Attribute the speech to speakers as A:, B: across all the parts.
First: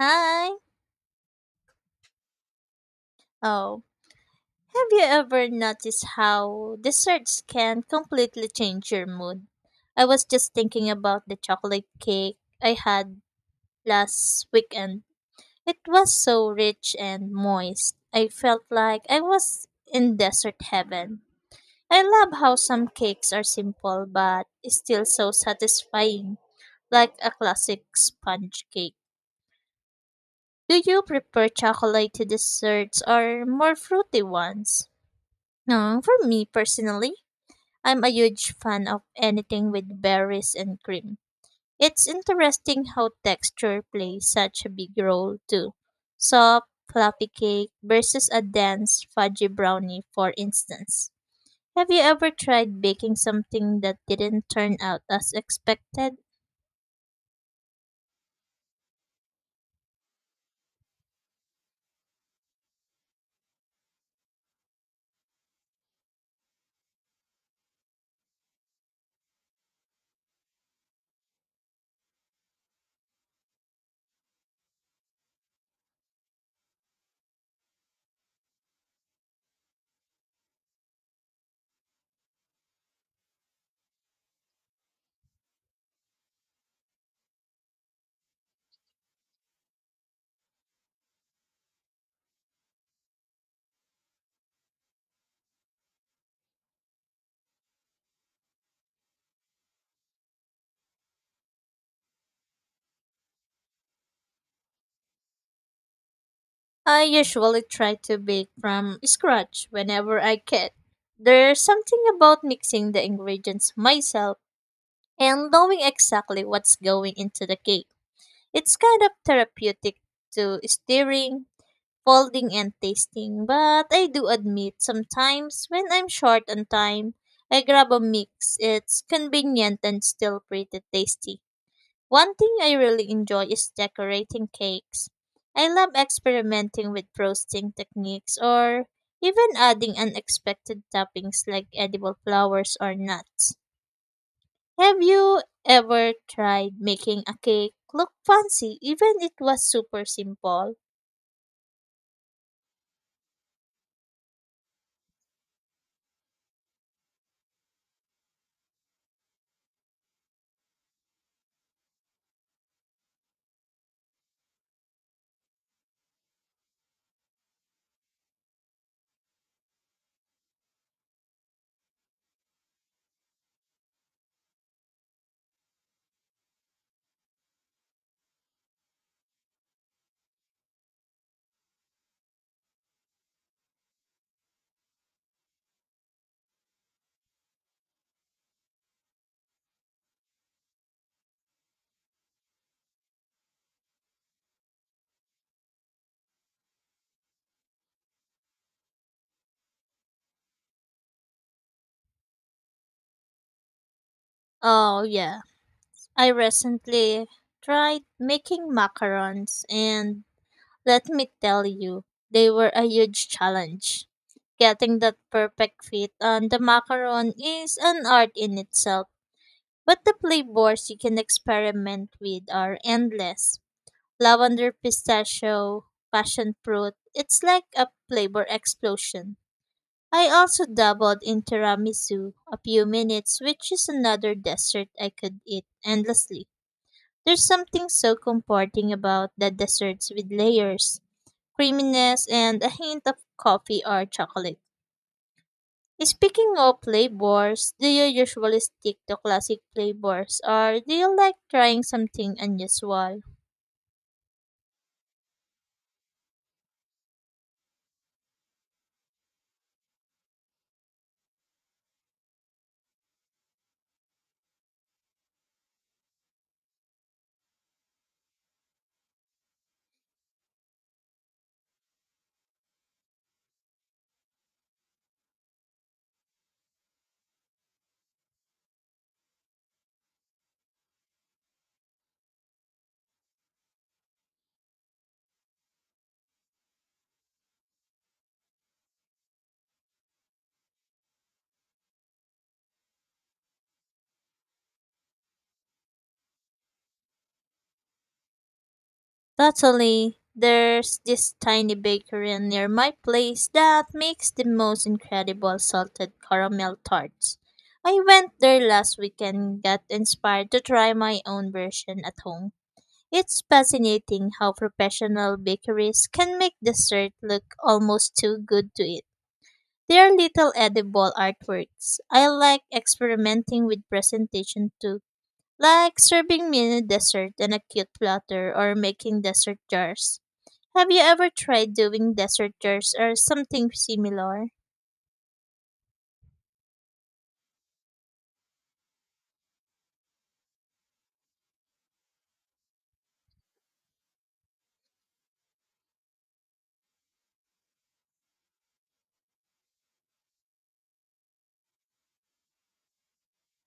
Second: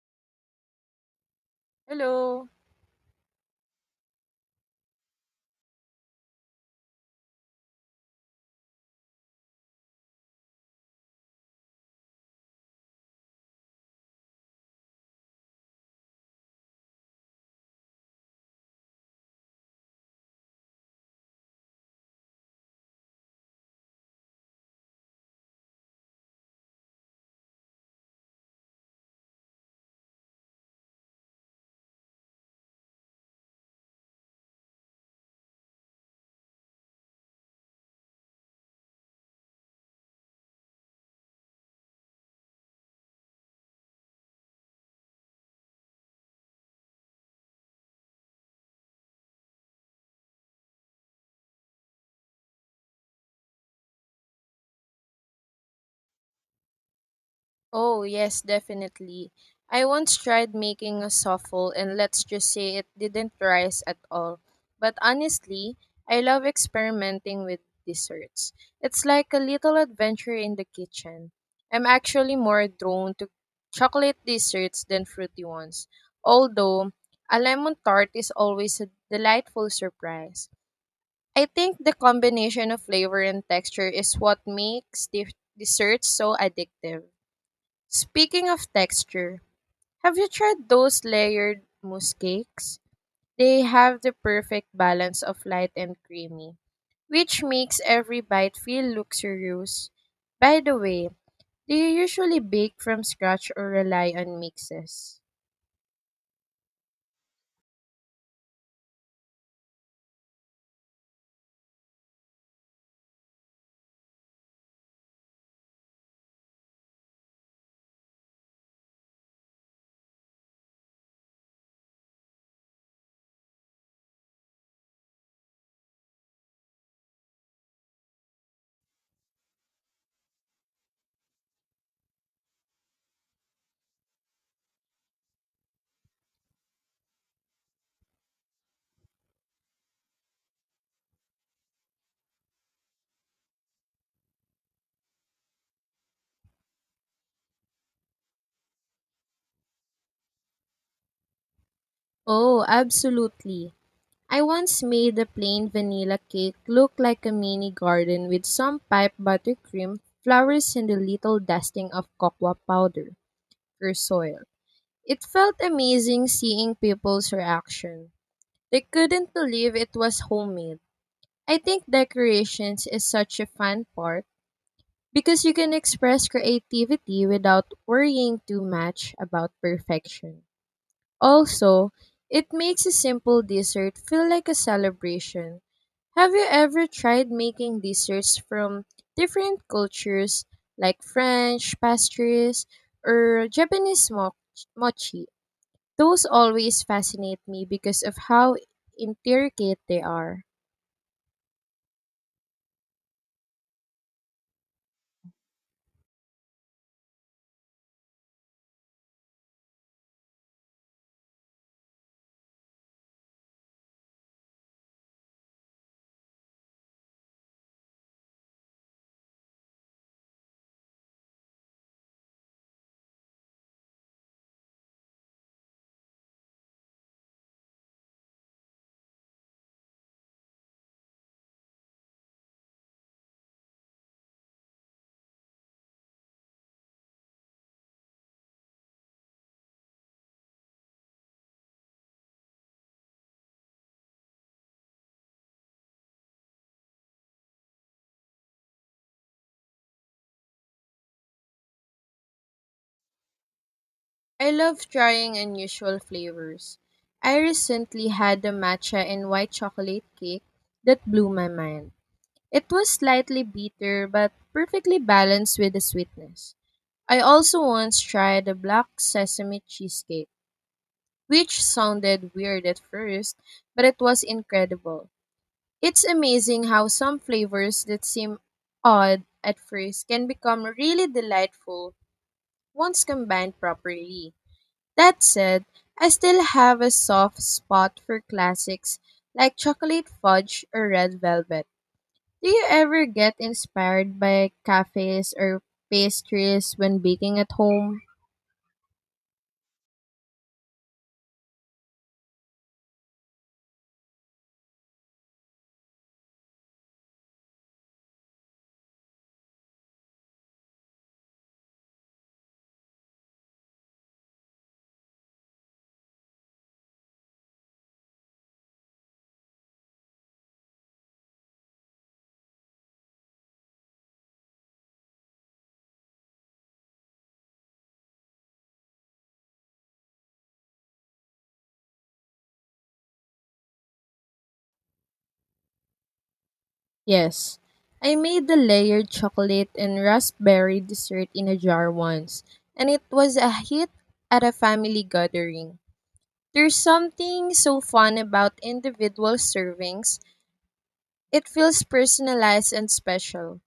A: Hi.
B: Hello.
A: Oh, have you ever noticed how desserts can completely change your mood? I was just thinking about the chocolate cake I had last weekend. It was so rich and moist. I felt like I was in desert heaven. I love how some cakes are simple but still so satisfying, like a classic sponge cake. Do you prefer chocolatey desserts or more fruity ones? No, for me personally, I'm a huge fan of anything with berries and cream. It's interesting how texture plays such a big role too. Soft, fluffy cake versus a dense, fudgy brownie, for instance. Have you ever tried baking something that didn't turn out as expected?
B: Oh, yes, definitely. I once tried making a souffle, and let's just say it didn't rise at all. But honestly, I love experimenting with desserts. It's like a little adventure in the kitchen. I'm actually more drawn to chocolate desserts than fruity ones, although a lemon tart is always a delightful surprise. I think the combination of flavor and texture is what makes desserts so addictive. Speaking of texture, have you tried those layered mousse cakes? They have the perfect balance of light and creamy, which makes every bite feel luxurious. By the way, do you usually bake from scratch or rely on mixes?
A: I usually try to bake from scratch whenever I can. There's something about mixing the ingredients myself and knowing exactly what's going into the cake. It's kind of therapeutic to stirring, folding, and tasting, but I do admit sometimes when I'm short on time, I grab a mix. It's convenient and still pretty tasty. One thing I really enjoy is decorating cakes. I love experimenting with frosting techniques or even adding unexpected toppings like edible flowers or nuts. Have you ever tried making a cake look fancy even it was super simple?
B: Oh, absolutely. I once made a plain vanilla cake look like a mini garden with some pipe buttercream, flowers, and a little dusting of cocoa powder or soil. It felt amazing seeing people's reaction. They couldn't believe it was homemade. I think decorations is such a fun part because you can express creativity without worrying too much about perfection. Also, it makes a simple dessert feel like a celebration. Have you ever tried making desserts from different cultures like French pastries or Japanese mochi? Those always fascinate me because of how intricate they are.
A: Oh yeah. I recently tried making macarons and let me tell you, they were a huge challenge. Getting that perfect fit on the macaron is an art in itself, but the flavors you can experiment with are endless. Lavender pistachio, passion fruit, it's like a flavor explosion. I also dabbled in tiramisu a few minutes, which is another dessert I could eat endlessly. There's something so comforting about the desserts with layers, creaminess, and a hint of coffee or chocolate. Speaking of flavors, do you usually stick to classic flavors or do you like trying something unusual?
B: I love trying unusual flavors. I recently had a matcha and white chocolate cake that blew my mind. It was slightly bitter but perfectly balanced with the sweetness. I also once tried a black sesame cheesecake, which sounded weird at first, but it was incredible. It's amazing how some flavors that seem odd at first can become really delightful once combined properly. That said, I still have a soft spot for classics like chocolate fudge or red velvet. Do you ever get inspired by cafes or pastries when baking at home?
A: Totally. There's this tiny bakery near my place that makes the most incredible salted caramel tarts. I went there last weekend and got inspired to try my own version at home. It's fascinating how professional bakeries can make dessert look almost too good to eat. They're little edible artworks. I like experimenting with presentation too, like serving mini dessert in a cute platter or making dessert jars. Have you ever tried doing deserters or something similar?
B: Yes. I made the layered chocolate and raspberry dessert in a jar once, and it was a hit at a family gathering. There's something so fun about individual servings. It feels personalized and special.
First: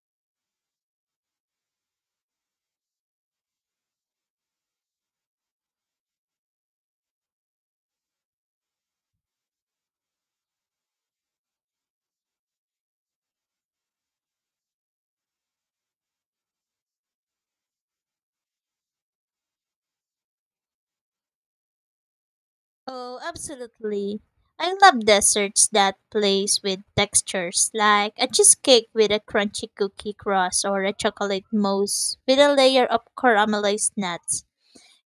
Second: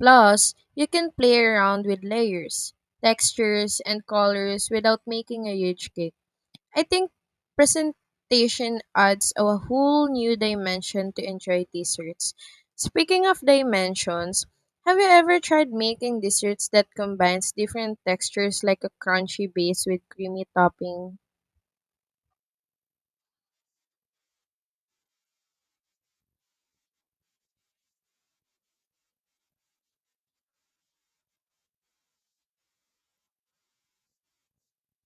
B: Plus, you can play around with layers, textures, and colors without making a huge cake. I think presentation adds a whole new dimension to enjoy desserts. Speaking of dimensions, have you ever tried making desserts that combines different textures like a crunchy base with creamy topping?
A: Oh, absolutely. I love desserts that plays with textures, like a cheesecake with a crunchy cookie crust or a chocolate mousse with a layer of caramelized nuts.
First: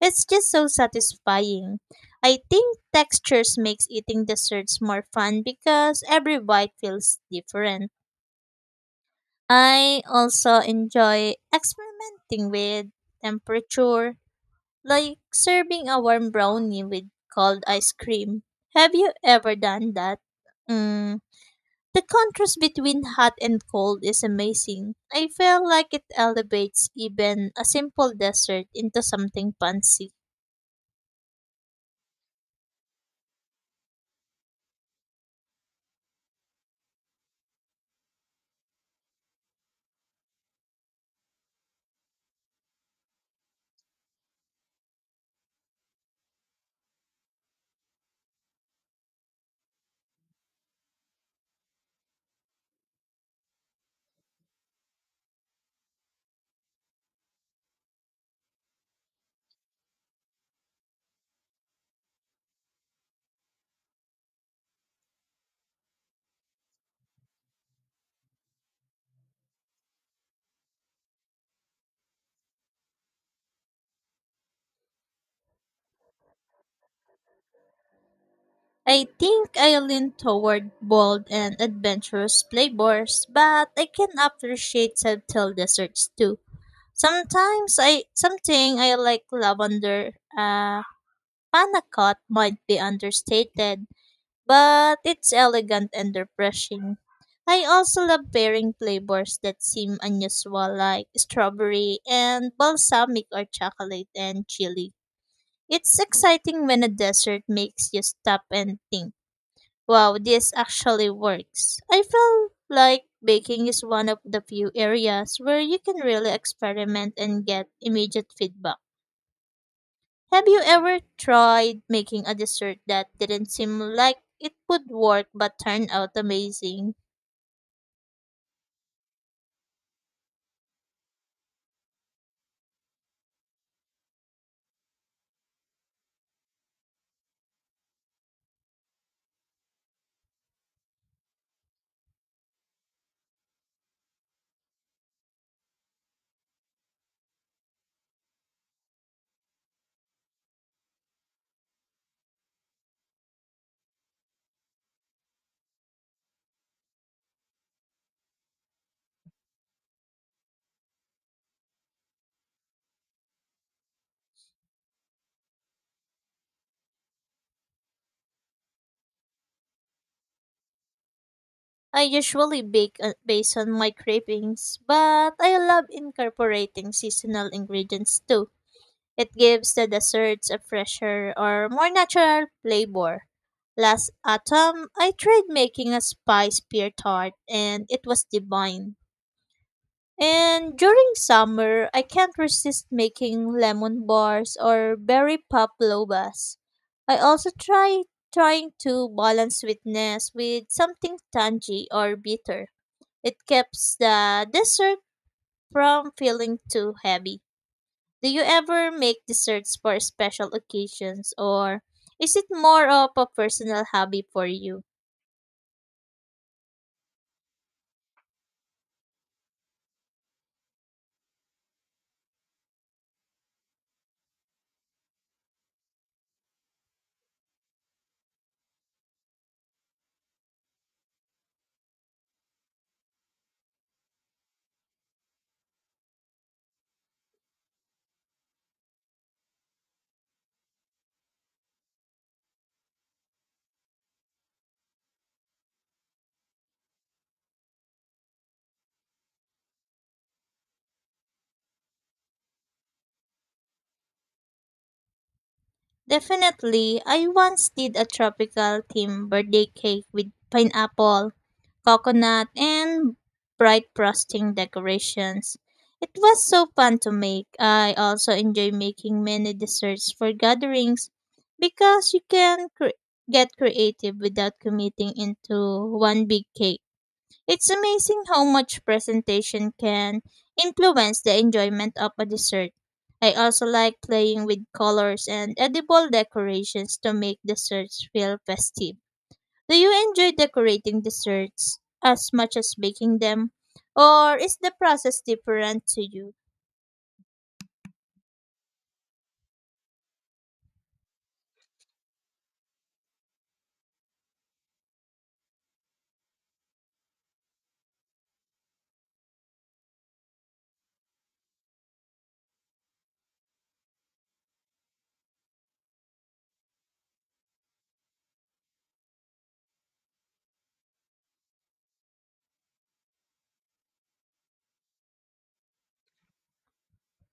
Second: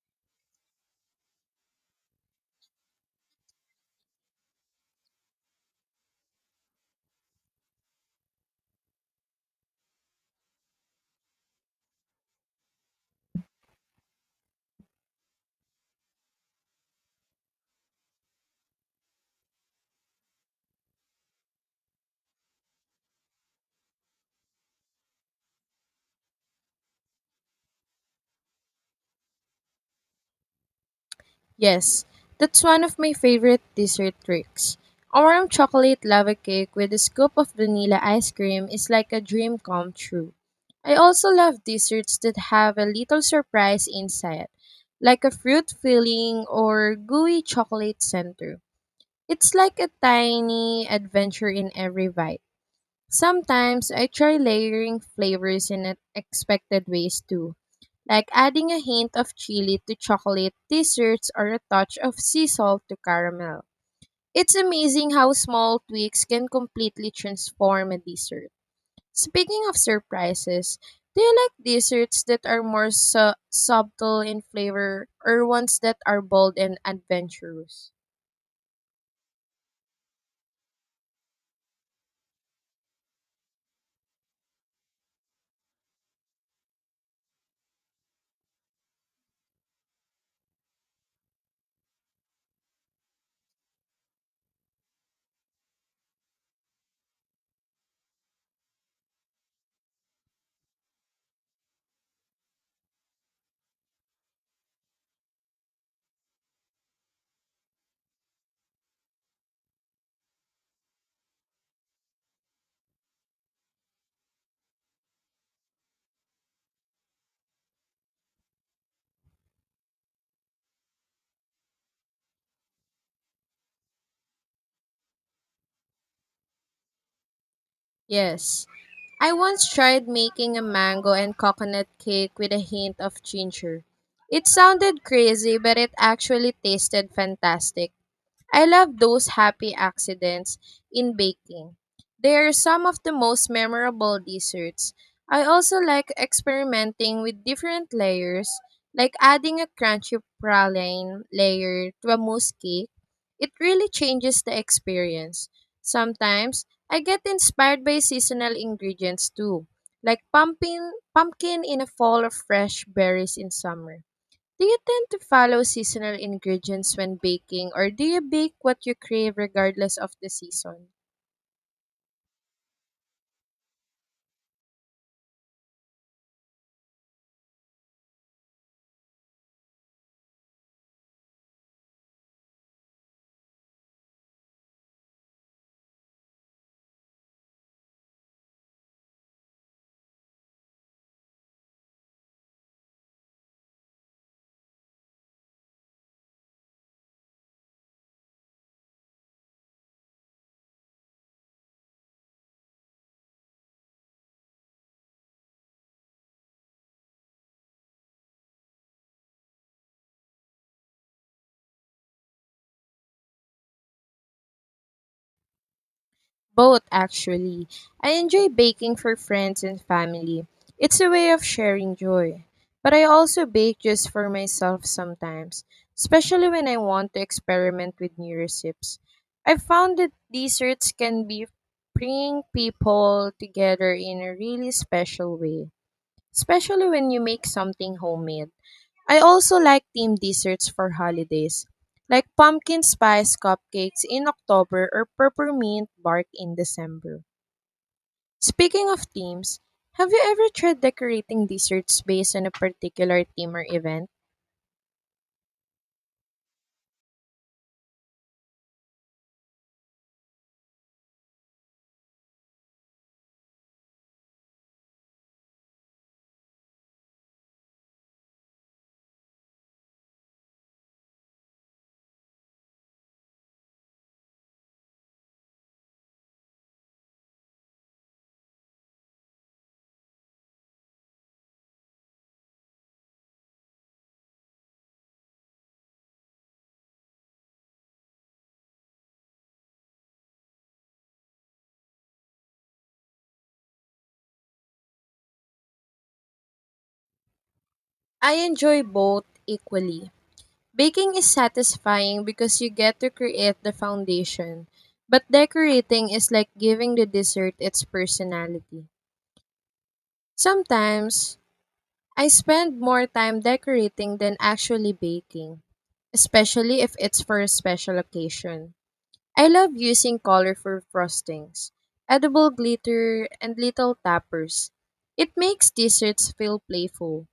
A: It's just so satisfying. I think textures makes eating desserts more fun because every bite feels different. I also enjoy experimenting with temperature, like serving a warm brownie with cold ice cream. Have you ever done that? Mm, the contrast between hot and cold is amazing. I feel like it elevates even a simple dessert into something fancy.
B: Yes, that's one of my favorite dessert tricks. A warm chocolate lava cake with a scoop of vanilla ice cream is like a dream come true. I also love desserts that have a little surprise inside, like a fruit filling or gooey chocolate center. It's like a tiny adventure in every bite. Sometimes I try layering flavors in unexpected ways too, like adding a hint of chili to chocolate desserts or a touch of sea salt to caramel. It's amazing how small tweaks can completely transform a dessert. Speaking of surprises, do you like desserts that are more subtle in flavor or ones that are bold and adventurous?
A: I think I lean toward bold and adventurous flavors, but I can appreciate subtle desserts too. Sometimes I something I like lavender panna cotta might be understated but it's elegant and refreshing. I also love pairing flavors that seem unusual like strawberry and balsamic or chocolate and chili. It's exciting when a dessert makes you stop and think, wow, this actually works. I feel like baking is one of the few areas where you can really experiment and get immediate feedback. Have you ever tried making a dessert that didn't seem like it would work but turned out amazing?
B: Yes. I once tried making a mango and coconut cake with a hint of ginger. It sounded crazy, but it actually tasted fantastic. I love those happy accidents in baking. They are some of the most memorable desserts. I also like experimenting with different layers, like adding a crunchy praline layer to a mousse cake. It really changes the experience. Sometimes, I get inspired by seasonal ingredients too, like pumpkin in a fall or fresh berries in summer. Do you tend to follow seasonal ingredients when baking, or do you bake what you crave regardless of the season?
A: I usually bake based on my cravings, but I love incorporating seasonal ingredients too. It gives the desserts a fresher or more natural flavor. Last autumn, I tried making a spice pear tart and it was divine. And during summer, I can't resist making lemon bars or berry pop I also try trying to balance sweetness with something tangy or bitter. It keeps the dessert from feeling too heavy. Do you ever make desserts for special occasions or is it more of a personal hobby for you?
B: Both, actually. I enjoy baking for friends and family. It's a way of sharing joy. But I also bake just for myself sometimes, especially when I want to experiment with new recipes. I've found that desserts can be bring people together in a really special way, especially when you make something homemade. I also like themed desserts for holidays, like pumpkin spice cupcakes in October or peppermint bark in December. Speaking of themes, have you ever tried decorating desserts based on a particular theme or event?
A: Definitely, I once did a tropical theme birthday cake with pineapple, coconut, and bright frosting decorations. It was so fun to make. I also enjoy making many desserts for gatherings because get creative without committing into one big cake. It's amazing how much presentation can influence the enjoyment of a dessert. I also like playing with colors and edible decorations to make desserts feel festive. Do you enjoy decorating desserts as much as baking them? Or is the process different to you?
B: I enjoy both equally. Baking is satisfying because you get to create the foundation, but decorating is like giving the dessert its personality. Sometimes I spend more time decorating than actually baking, especially if it's for a special occasion. I love using colorful frostings, edible glitter, and little tappers. It makes desserts feel playful.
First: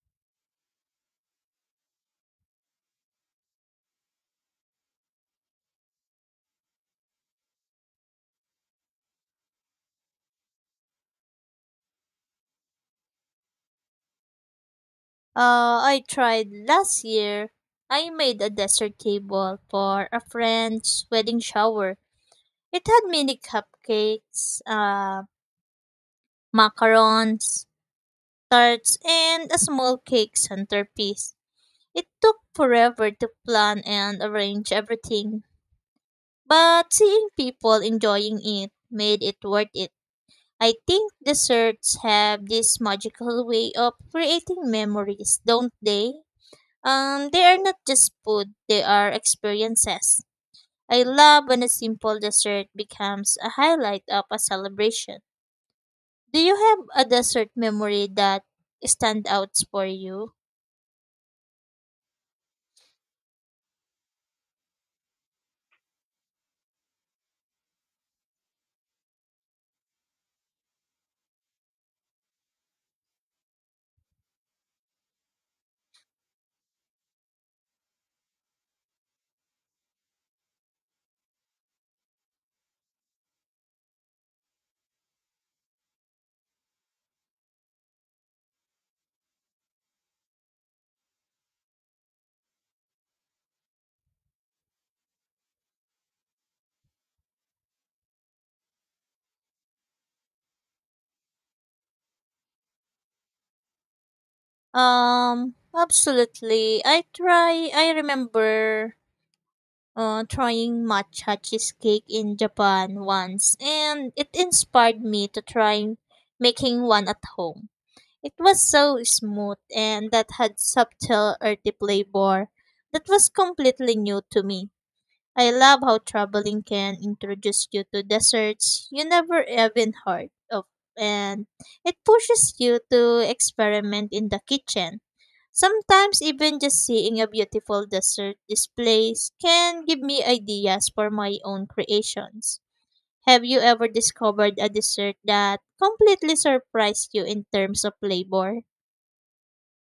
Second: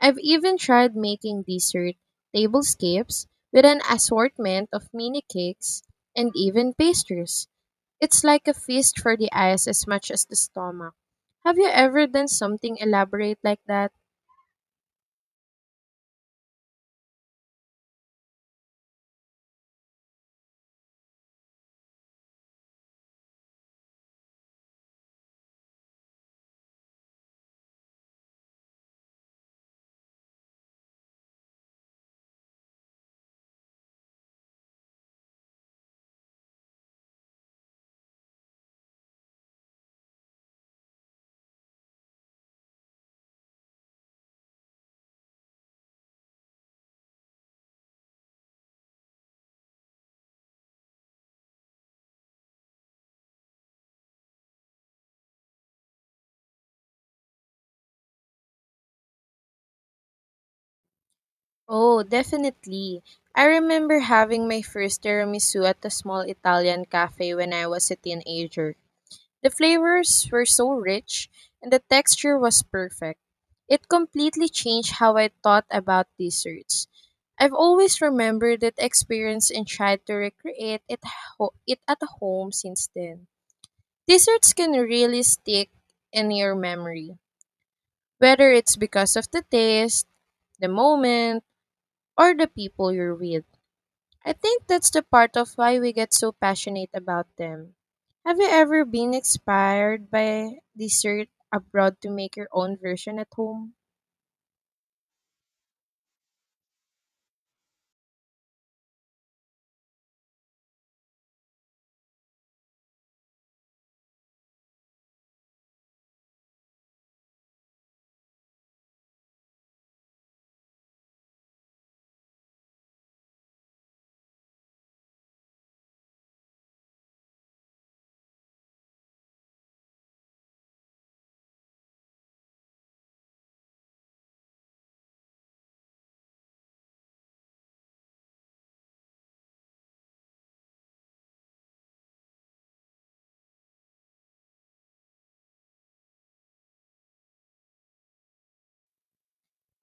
B: I've even tried making dessert tablescapes with an assortment of mini cakes and even pastries. It's like a feast for the eyes as much as the stomach. Have you ever done something elaborate like that?
A: I tried last year. I made a dessert table for a friend's wedding shower. It had mini cupcakes, macarons, tarts, and a small cake centerpiece. It took forever to plan and arrange everything, but seeing people enjoying it made it worth it. I think desserts have this magical way of creating memories, don't they? They are not just food, they are experiences. I love when a simple dessert becomes a highlight of a celebration. Do you have a dessert memory that stands out for you?
B: Oh, definitely. I remember having my first tiramisu at a small Italian cafe when I was a teenager. The flavors were so rich and the texture was perfect. It completely changed how I thought about desserts. I've always remembered that experience and tried to recreate it at home since then. Desserts can really stick in your memory, whether it's because of the taste, the moment, or the people you're with. I think that's the part of why we get so passionate about them. Have you ever been inspired by dessert abroad to make your own version at home?
A: Absolutely. I try. I remember trying matcha cheesecake in Japan once, and it inspired me to try making one at home. It was so smooth and that had subtle earthy flavor that was completely new to me. I love how traveling can introduce you to deserts you never even heard of, and it pushes you to experiment in the kitchen. Sometimes even just seeing a beautiful desert display can give me ideas for my own creations. Have you ever discovered a dessert that completely surprised you in terms of flavor?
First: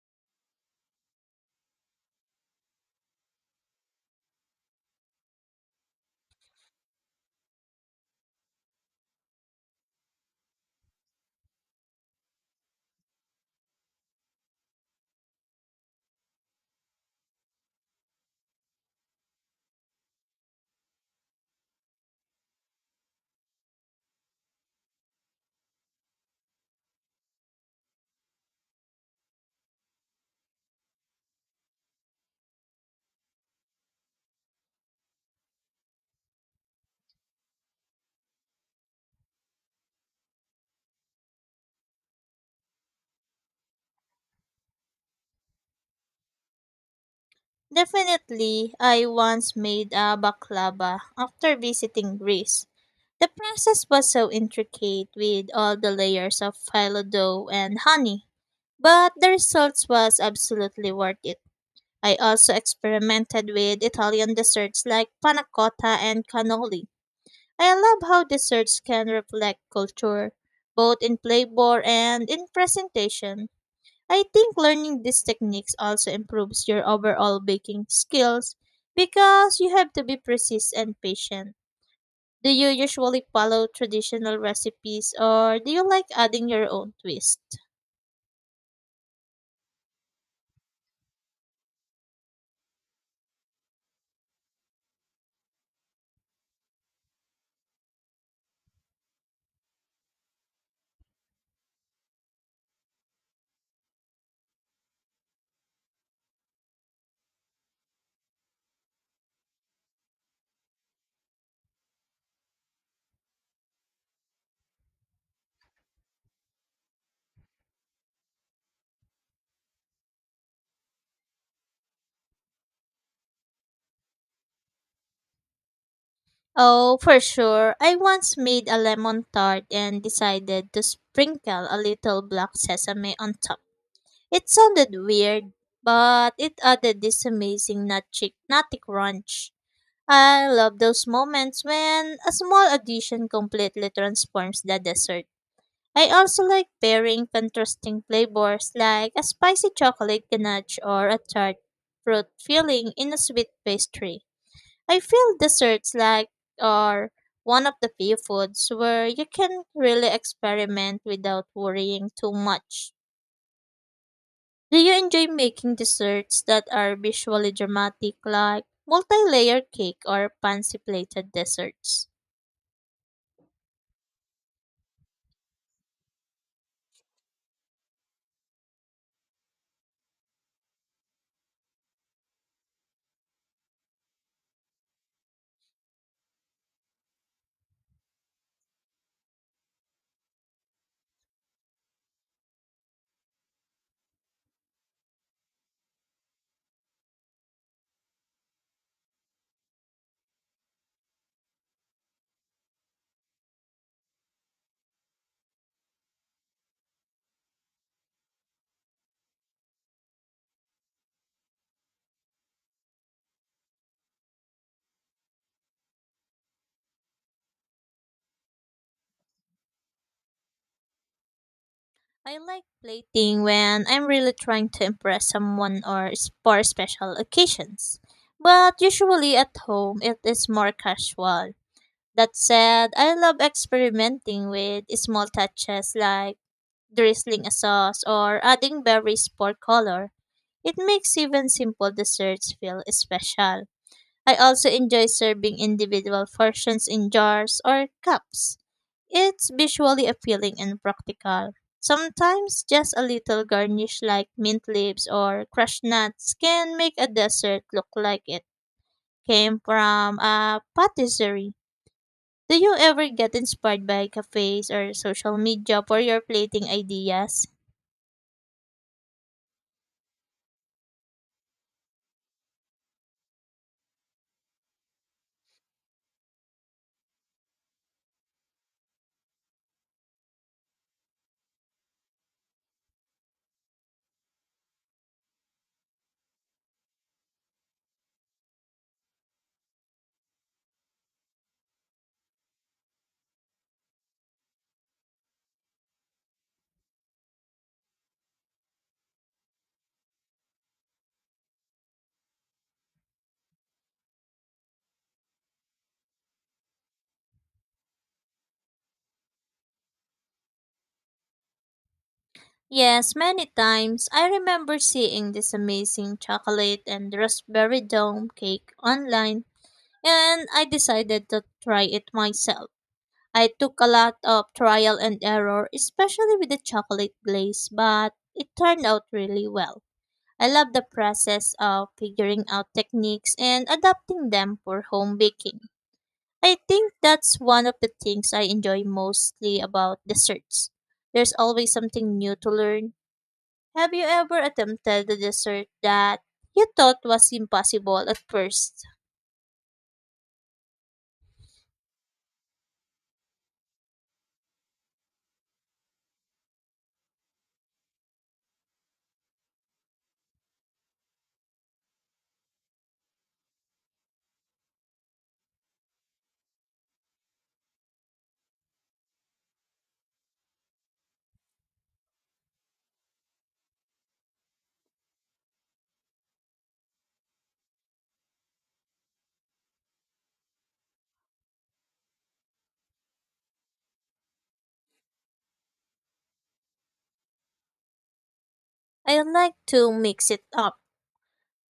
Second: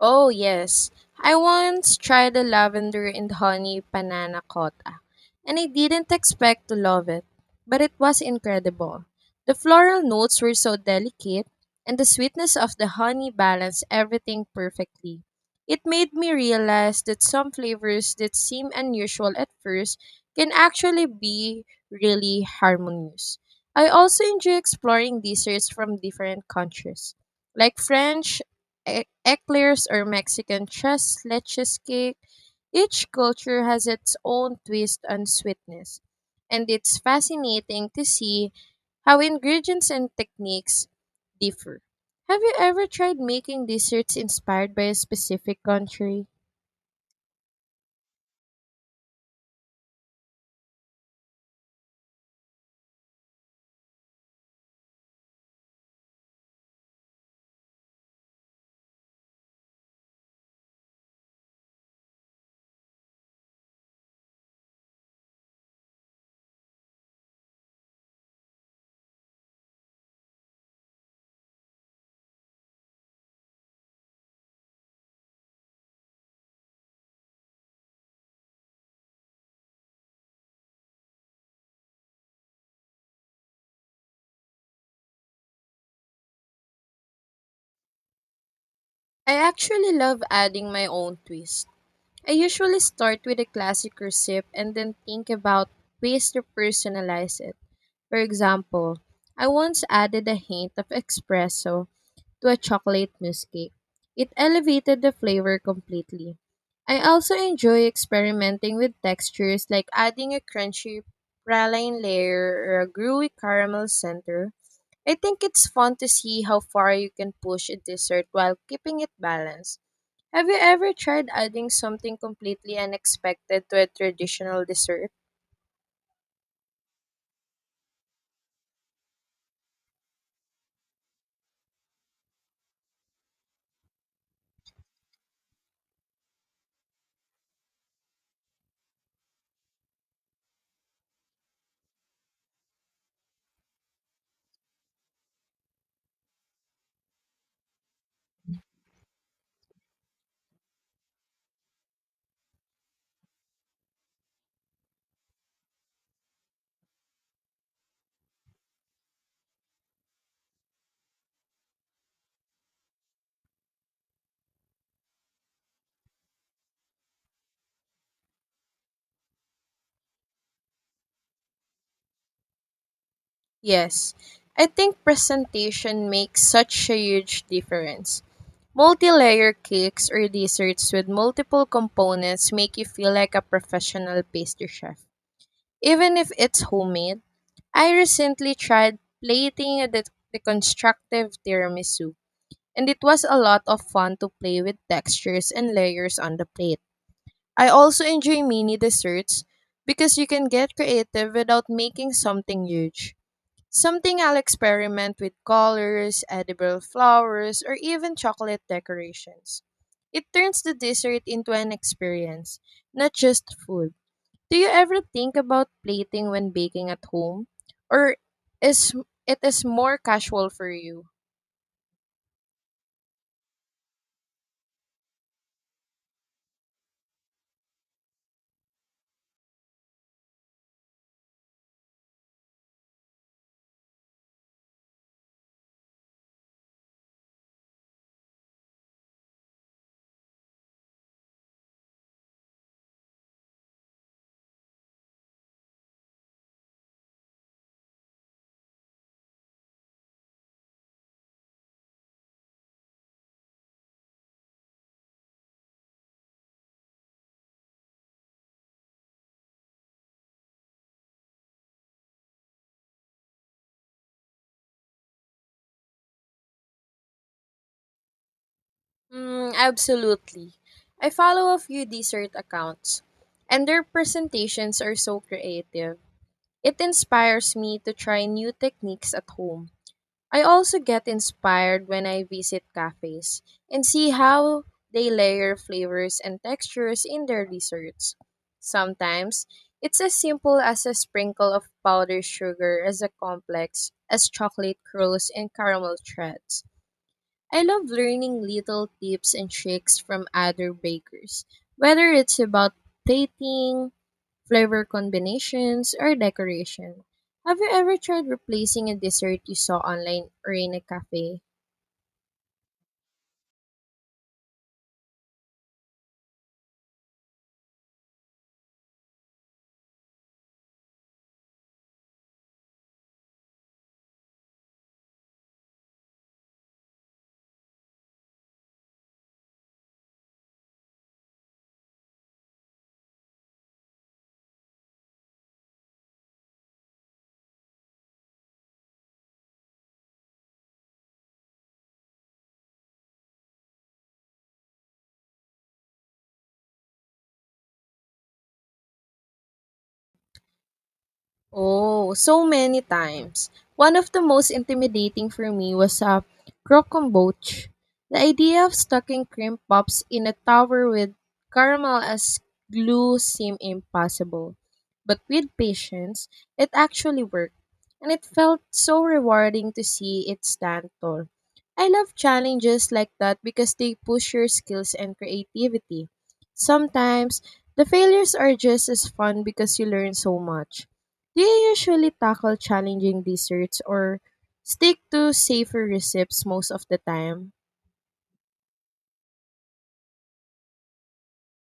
B: Oh, yes. I once tried the lavender and honey panana cotta, and I didn't expect to love it, but it was incredible. The floral notes were so delicate, and the sweetness of the honey balanced everything perfectly. It made me realize that some flavors that seem unusual at first can actually be really harmonious. I also enjoy exploring desserts from different countries, like French eclairs or Mexican tres leches cake. Each culture has its own twist on sweetness. And it's fascinating to see how ingredients and techniques differ. Have you ever tried making desserts inspired by a specific country?
A: Definitely, I once made a baklava after visiting Greece. The process was so intricate with all the layers of phyllo dough and honey, but the results was absolutely worth it. I also experimented with Italian desserts like panna cotta and cannoli. I love how desserts can reflect culture, both in flavor and in presentation. I think learning these techniques also improves your overall baking skills because you have to be precise and patient. Do you usually follow traditional recipes or do you like adding your own twist?
B: I actually love adding my own twist. I usually start with a classic recipe and then think about ways to personalize it. For example, I once added a hint of espresso to a chocolate mousse cake. It elevated the flavor completely. I also enjoy experimenting with textures like adding a crunchy praline layer or a gooey caramel center. I think it's fun to see how far you can push a dessert while keeping it balanced. Have you ever tried adding something completely unexpected to a traditional dessert?
A: Oh, for sure. I once made a lemon tart and decided to sprinkle a little black sesame on top. It sounded weird, but it added this amazing nutty crunch. I love those moments when a small addition completely transforms the dessert. I also like pairing contrasting flavors like a spicy chocolate ganache or a tart fruit filling in a sweet pastry. I feel desserts like are one of the few foods where you can really experiment without worrying too much. Do you enjoy making desserts that are visually dramatic, like multi-layer cake or fancy plated desserts?
B: Yes, I think presentation makes such a huge difference. Multi-layer cakes or desserts with multiple components make you feel like a professional pastry chef. Even if it's homemade, I recently tried plating a deconstructive tiramisu, and it was a lot of fun to play with textures and layers on the plate. I also enjoy mini desserts because you can get creative without making something huge. Something I'll experiment with colors, edible flowers, or even chocolate decorations. It turns the dessert into an experience, not just food. Do you ever think about plating when baking at home? Or is it is more casual for you?
A: I like plating when I'm really trying to impress someone for special occasions. But usually at home, it is more casual. That said, I love experimenting with small touches like drizzling a sauce or adding berries for color. It makes even simple desserts feel special. I also enjoy serving individual portions in jars or cups. It's visually appealing and practical. Sometimes just a little garnish like mint leaves or crushed nuts can make a dessert look like it came from a patisserie. Do you ever get inspired by cafes or social media for your plating ideas?
B: Mm, absolutely. I follow a few dessert accounts, and their presentations are so creative. It inspires me to try new techniques at home. I also get inspired when I visit cafes and see how they layer flavors and textures in their desserts. Sometimes it's as simple as a sprinkle of powdered sugar as a complex as chocolate curls and caramel threads. I love learning little tips and tricks from other bakers, whether it's about plating, flavor combinations, or decoration. Have you ever tried replacing a dessert you saw online or in a cafe?
A: Yes, many times. I remember seeing this amazing chocolate and raspberry dome cake online and I decided to try it myself. I took a lot of trial and error, especially with the chocolate glaze, but it turned out really well. I love the process of figuring out techniques and adapting them for home baking. I think that's one of the things I enjoy mostly about desserts. There's always something new to learn. Have you ever attempted a dessert that you thought was impossible at first?
B: Oh, so many times. One of the most intimidating for me was a croquembouche. The idea of stocking cream puffs in a tower with caramel as glue seemed impossible. But with patience, it actually worked, and it felt so rewarding to see it stand tall. I love challenges like that because they push your skills and creativity. Sometimes, the failures are just as fun because you learn so much. Do you usually tackle challenging desserts or stick to safer recipes most of the time?
A: I like to mix it up.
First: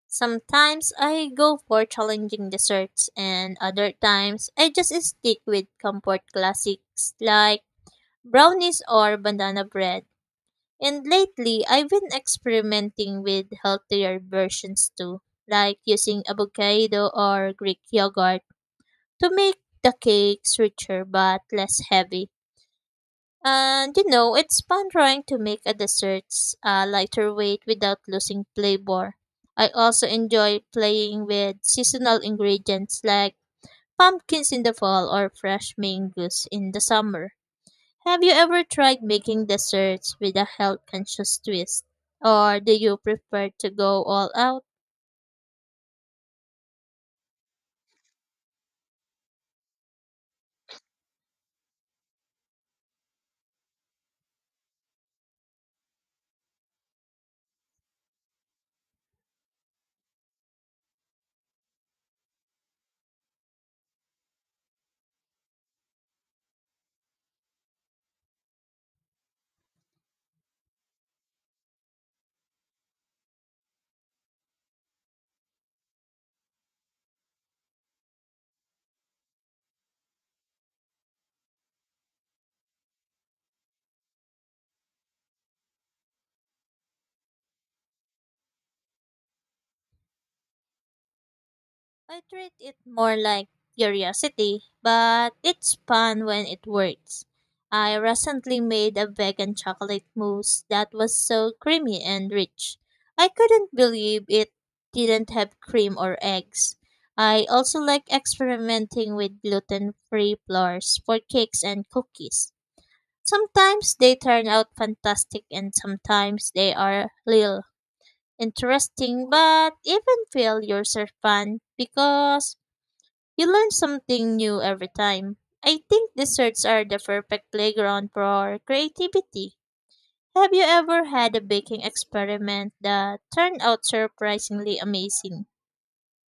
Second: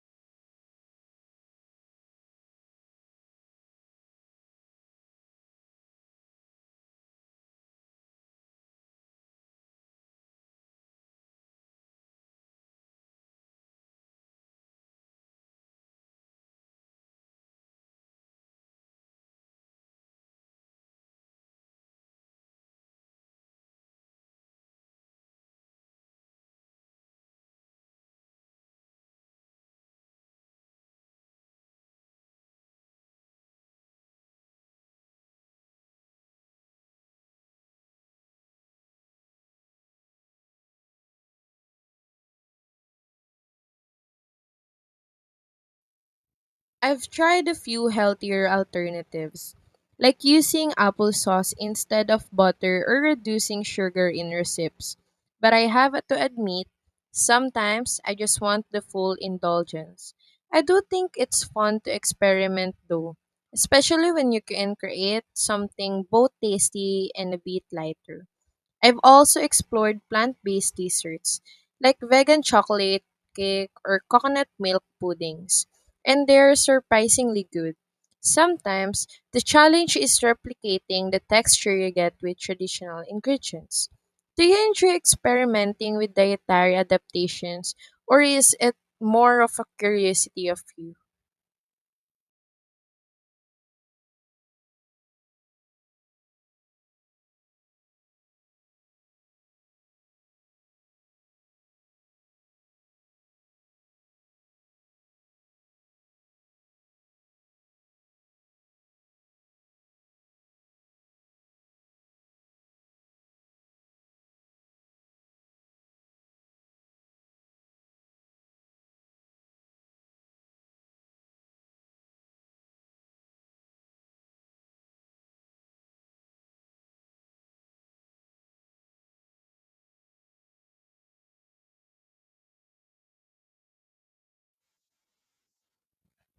A: Sometimes I go for challenging desserts, and other times I just stick with comfort classics like brownies or banana bread. And lately, I've been experimenting with healthier versions too, like using avocado or Greek yogurt to make the cakes richer but less heavy. And you know, it's fun trying to make a desserts lighter weight without losing flavor. I also enjoy playing with seasonal ingredients like pumpkins in the fall or fresh mangoes in the summer. Have you ever tried making desserts with a health conscious twist? Or do you prefer to go all out?
B: I've tried a few healthier alternatives, like using applesauce instead of butter or reducing sugar in recipes. But I have to admit, sometimes I just want the full indulgence. I do think it's fun to experiment though, especially when you can create something both tasty and a bit lighter. I've also explored plant-based desserts like vegan chocolate cake or coconut milk puddings, and they're surprisingly good. Sometimes the challenge is replicating the texture you get with traditional ingredients. Do you enjoy experimenting with dietary adaptations, or is it more of a curiosity of you?
A: I treat it more like curiosity, but it's fun when it works. I recently made a vegan chocolate mousse that was so creamy and rich. I couldn't believe it didn't have cream or eggs. I also like experimenting with gluten free flours for cakes and cookies. Sometimes they turn out fantastic and sometimes they are little interesting, but even failures are fun because you learn something new every time. I think desserts are the perfect playground for creativity. Have you ever had a baking experiment that turned out surprisingly amazing?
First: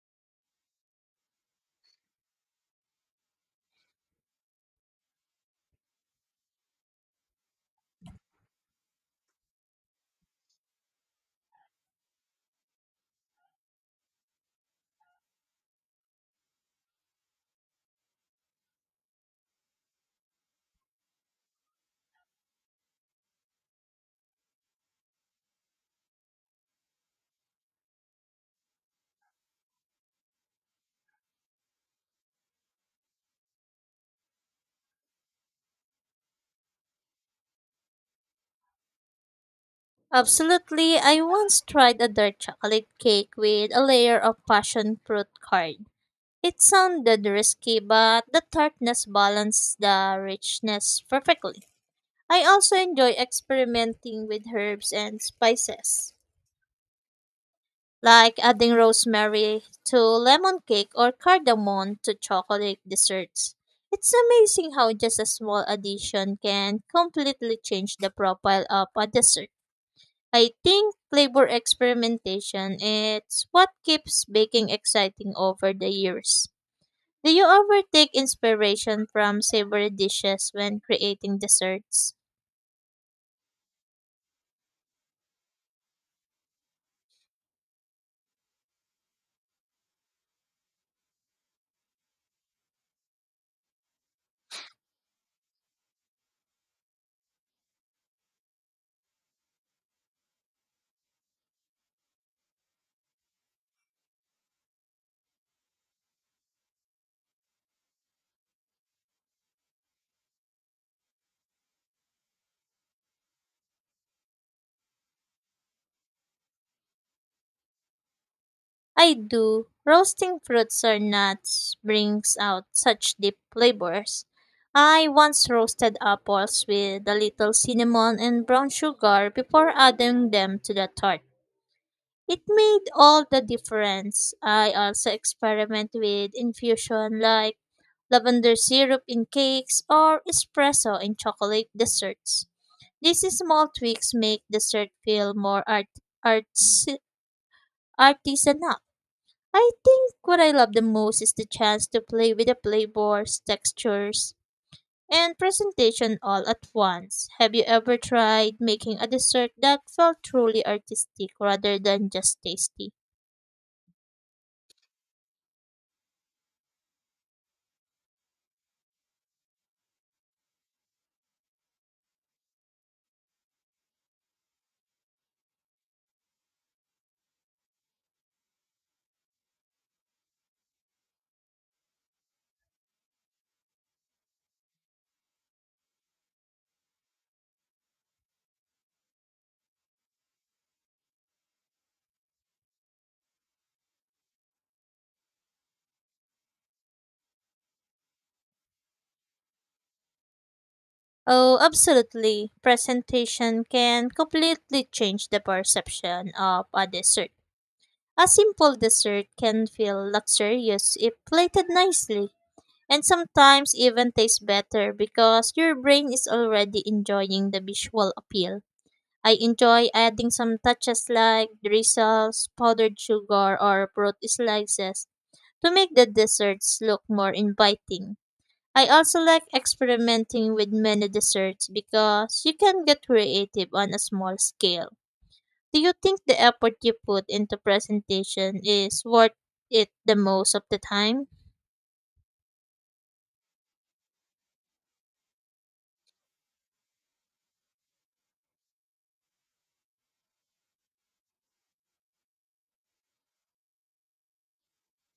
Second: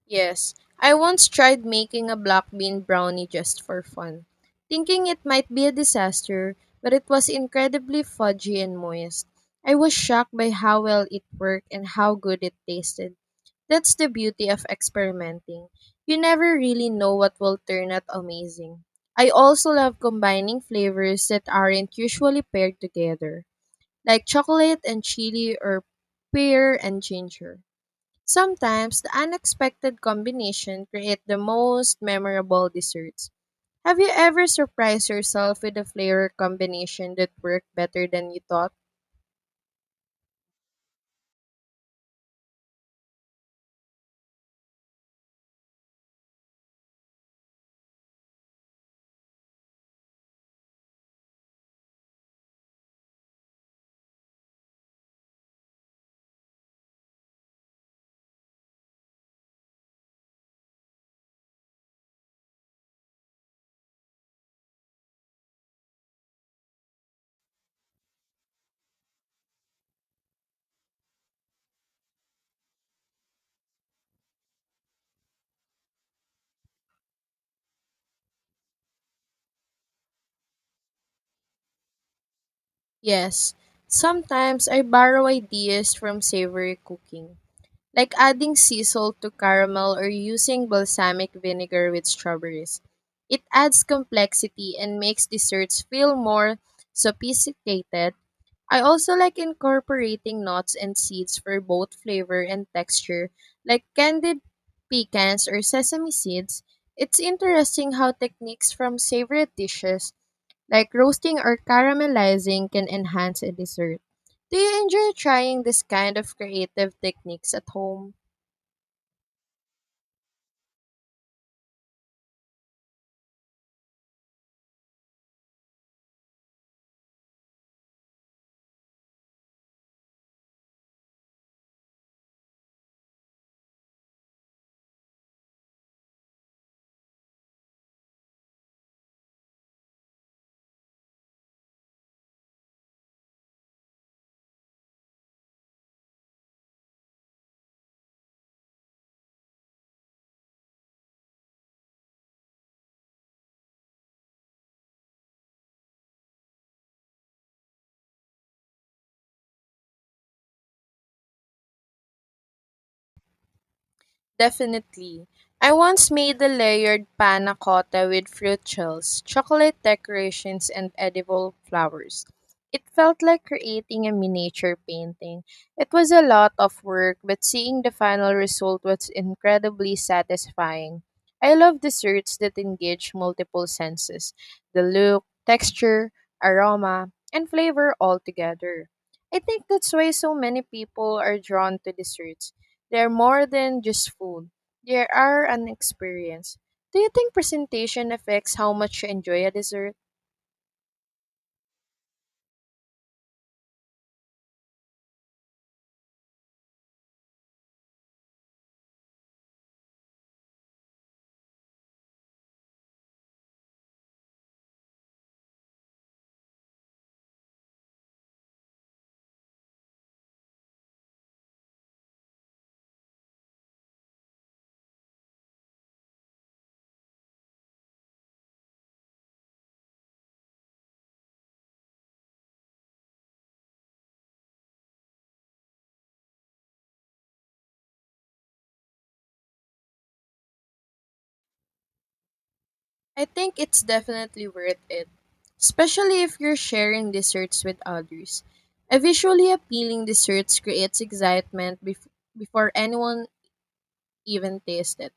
B: Yes, I once tried making a black bean brownie just for fun, thinking it might be a disaster, but it was incredibly fudgy and moist. I was shocked by how well it worked and how good it tasted. That's the beauty of experimenting. You never really know what will turn out amazing. I also love combining flavors that aren't usually paired together, like chocolate and chili or pear and ginger. Sometimes the unexpected combination create the most memorable desserts. Have you ever surprised yourself with a flavor combination that worked better than you thought?
A: Absolutely. I once tried a dark chocolate cake with a layer of passion fruit card. It sounded risky, but the tartness balanced the richness perfectly. I also enjoy experimenting with herbs and spices, like adding rosemary to lemon cake or cardamom to chocolate desserts. It's amazing how just a small addition can completely change the profile of a dessert. I think flavor experimentation is what keeps baking exciting over the years. Do you ever take inspiration from savory dishes when creating desserts?
B: Yes. Sometimes I borrow ideas from savory cooking, like adding sea salt to caramel or using balsamic vinegar with strawberries. It adds complexity and makes desserts feel more sophisticated. I also like incorporating nuts and seeds for both flavor and texture, like candied pecans or sesame seeds. It's interesting how techniques from favorite dishes, like roasting or caramelizing, can enhance a dessert. Do you enjoy trying this kind of creative techniques at home?
A: I do. Roasting fruits or nuts brings out such deep flavors. I once roasted apples with a little cinnamon and brown sugar before adding them to the tart. It made all the difference. I also experiment with infusion like lavender syrup in cakes or espresso in chocolate desserts. These small tweaks make dessert feel more arts, artisanal. I think what I love the most is the chance to play with the flavors, textures, and presentation all at once. Have you ever tried making a dessert that felt truly artistic rather than just tasty?
B: Definitely. I once made a layered panna cotta with fruit shells, chocolate decorations, and edible flowers. It felt like creating a miniature painting. It was a lot of work, but seeing the final result was incredibly satisfying. I love desserts that engage multiple senses, the look, texture, aroma, and flavor all together. I think that's why so many people are drawn to desserts. They're more than just food. They are an experience. Do you think presentation affects how much you enjoy a dessert?
A: Oh, absolutely. Presentation can completely change the perception of a dessert. A simple dessert can feel luxurious if plated nicely, and sometimes even tastes better because your brain is already enjoying the visual appeal. I enjoy adding some touches like drizzles, powdered sugar, or fruit slices to make the desserts look more inviting. I also like experimenting with menu desserts because you can get creative on a small scale. Do you think the effort you put into presentation is worth it the most of the time?
B: I think it's definitely worth it, especially if you're sharing desserts with others. A visually appealing dessert creates excitement before anyone even tastes it.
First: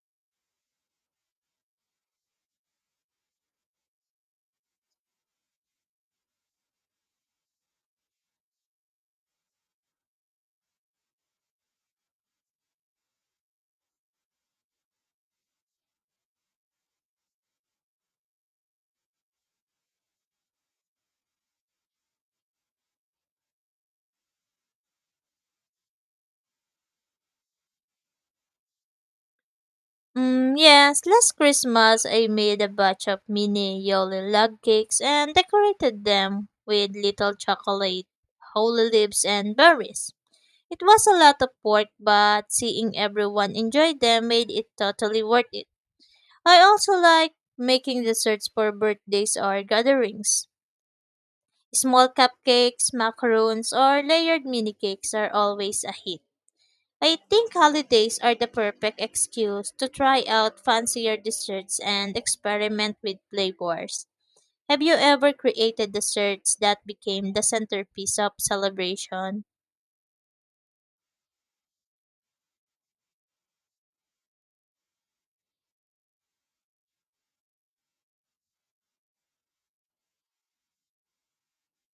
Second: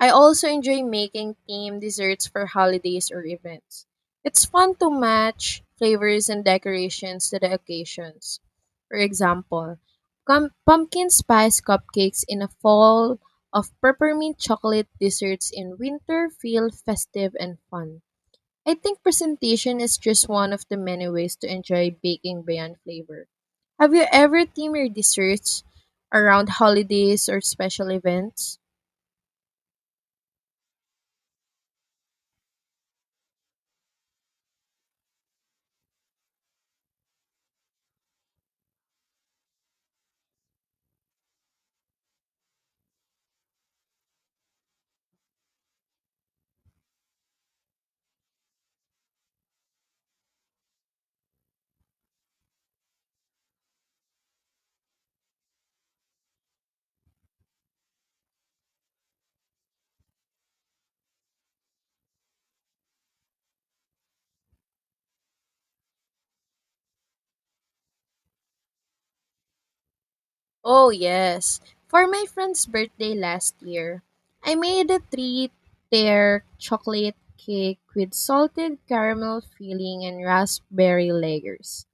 B: I also enjoy making themed desserts for holidays or events. It's fun to match flavors and decorations to the occasions. For example, pumpkin spice cupcakes in a fall of peppermint chocolate desserts in winter feel festive and fun. I think presentation is just one of the many ways to enjoy baking beyond flavor. Have you ever themed your desserts around holidays or special events?
A: Yes, last Christmas I made a batch of mini Yoli log cakes and decorated them with little chocolate, holy leaves, and berries. It was a lot of work, but seeing everyone enjoy them made it totally worth it. I also like making desserts for birthdays or gatherings. Small cupcakes, macarons, or layered mini cakes are always a hit. I think holidays are the perfect excuse to try out fancier desserts and experiment with flavors. Have you ever created desserts that became the centerpiece of celebration?
B: Oh, yes. For my friend's birthday last year, I made a three tier chocolate cake with salted caramel filling and raspberry layers.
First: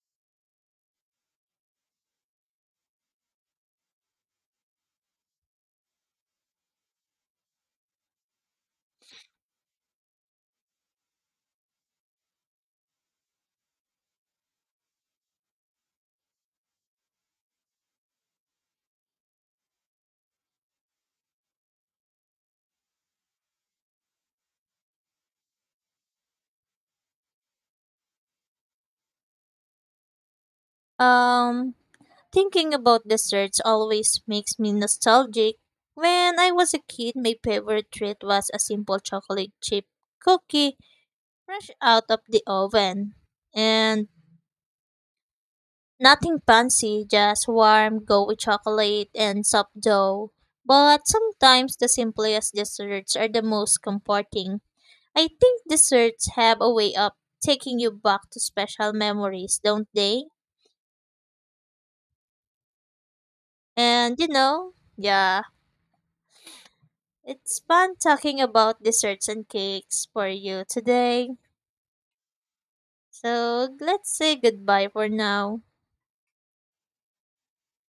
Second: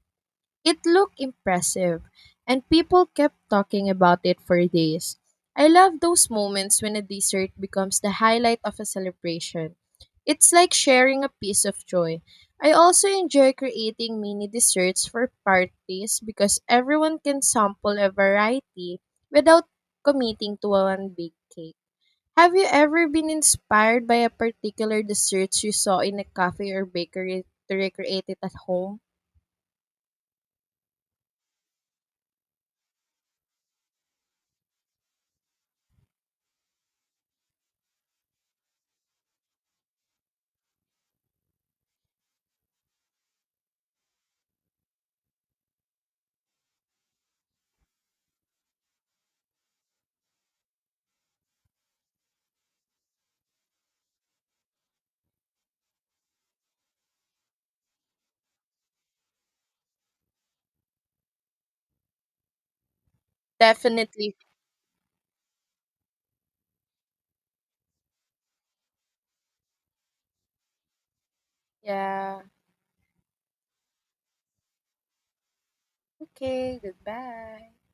B: It looked impressive, and people kept talking about it for days. I love those moments when a dessert becomes the highlight of a celebration. It's like sharing a piece of joy. I also enjoy creating mini desserts for parties because everyone can sample a variety without committing to one big cake. Have you ever been inspired by a particular dessert you saw in a cafe or bakery to recreate it at home?
A: Um, Thinking about desserts always makes me nostalgic. When I was a kid, my favorite treat was a simple chocolate chip cookie fresh out of the oven. And nothing fancy, just warm, gooey chocolate and soft dough. But sometimes the simplest desserts are the most comforting. I think desserts have a way of taking you back to special memories, don't they? And you
B: Definitely.
A: know, yeah. It's fun talking about desserts and cakes for you today.
B: Yeah.
A: So let's say goodbye for now.
B: Okay, goodbye.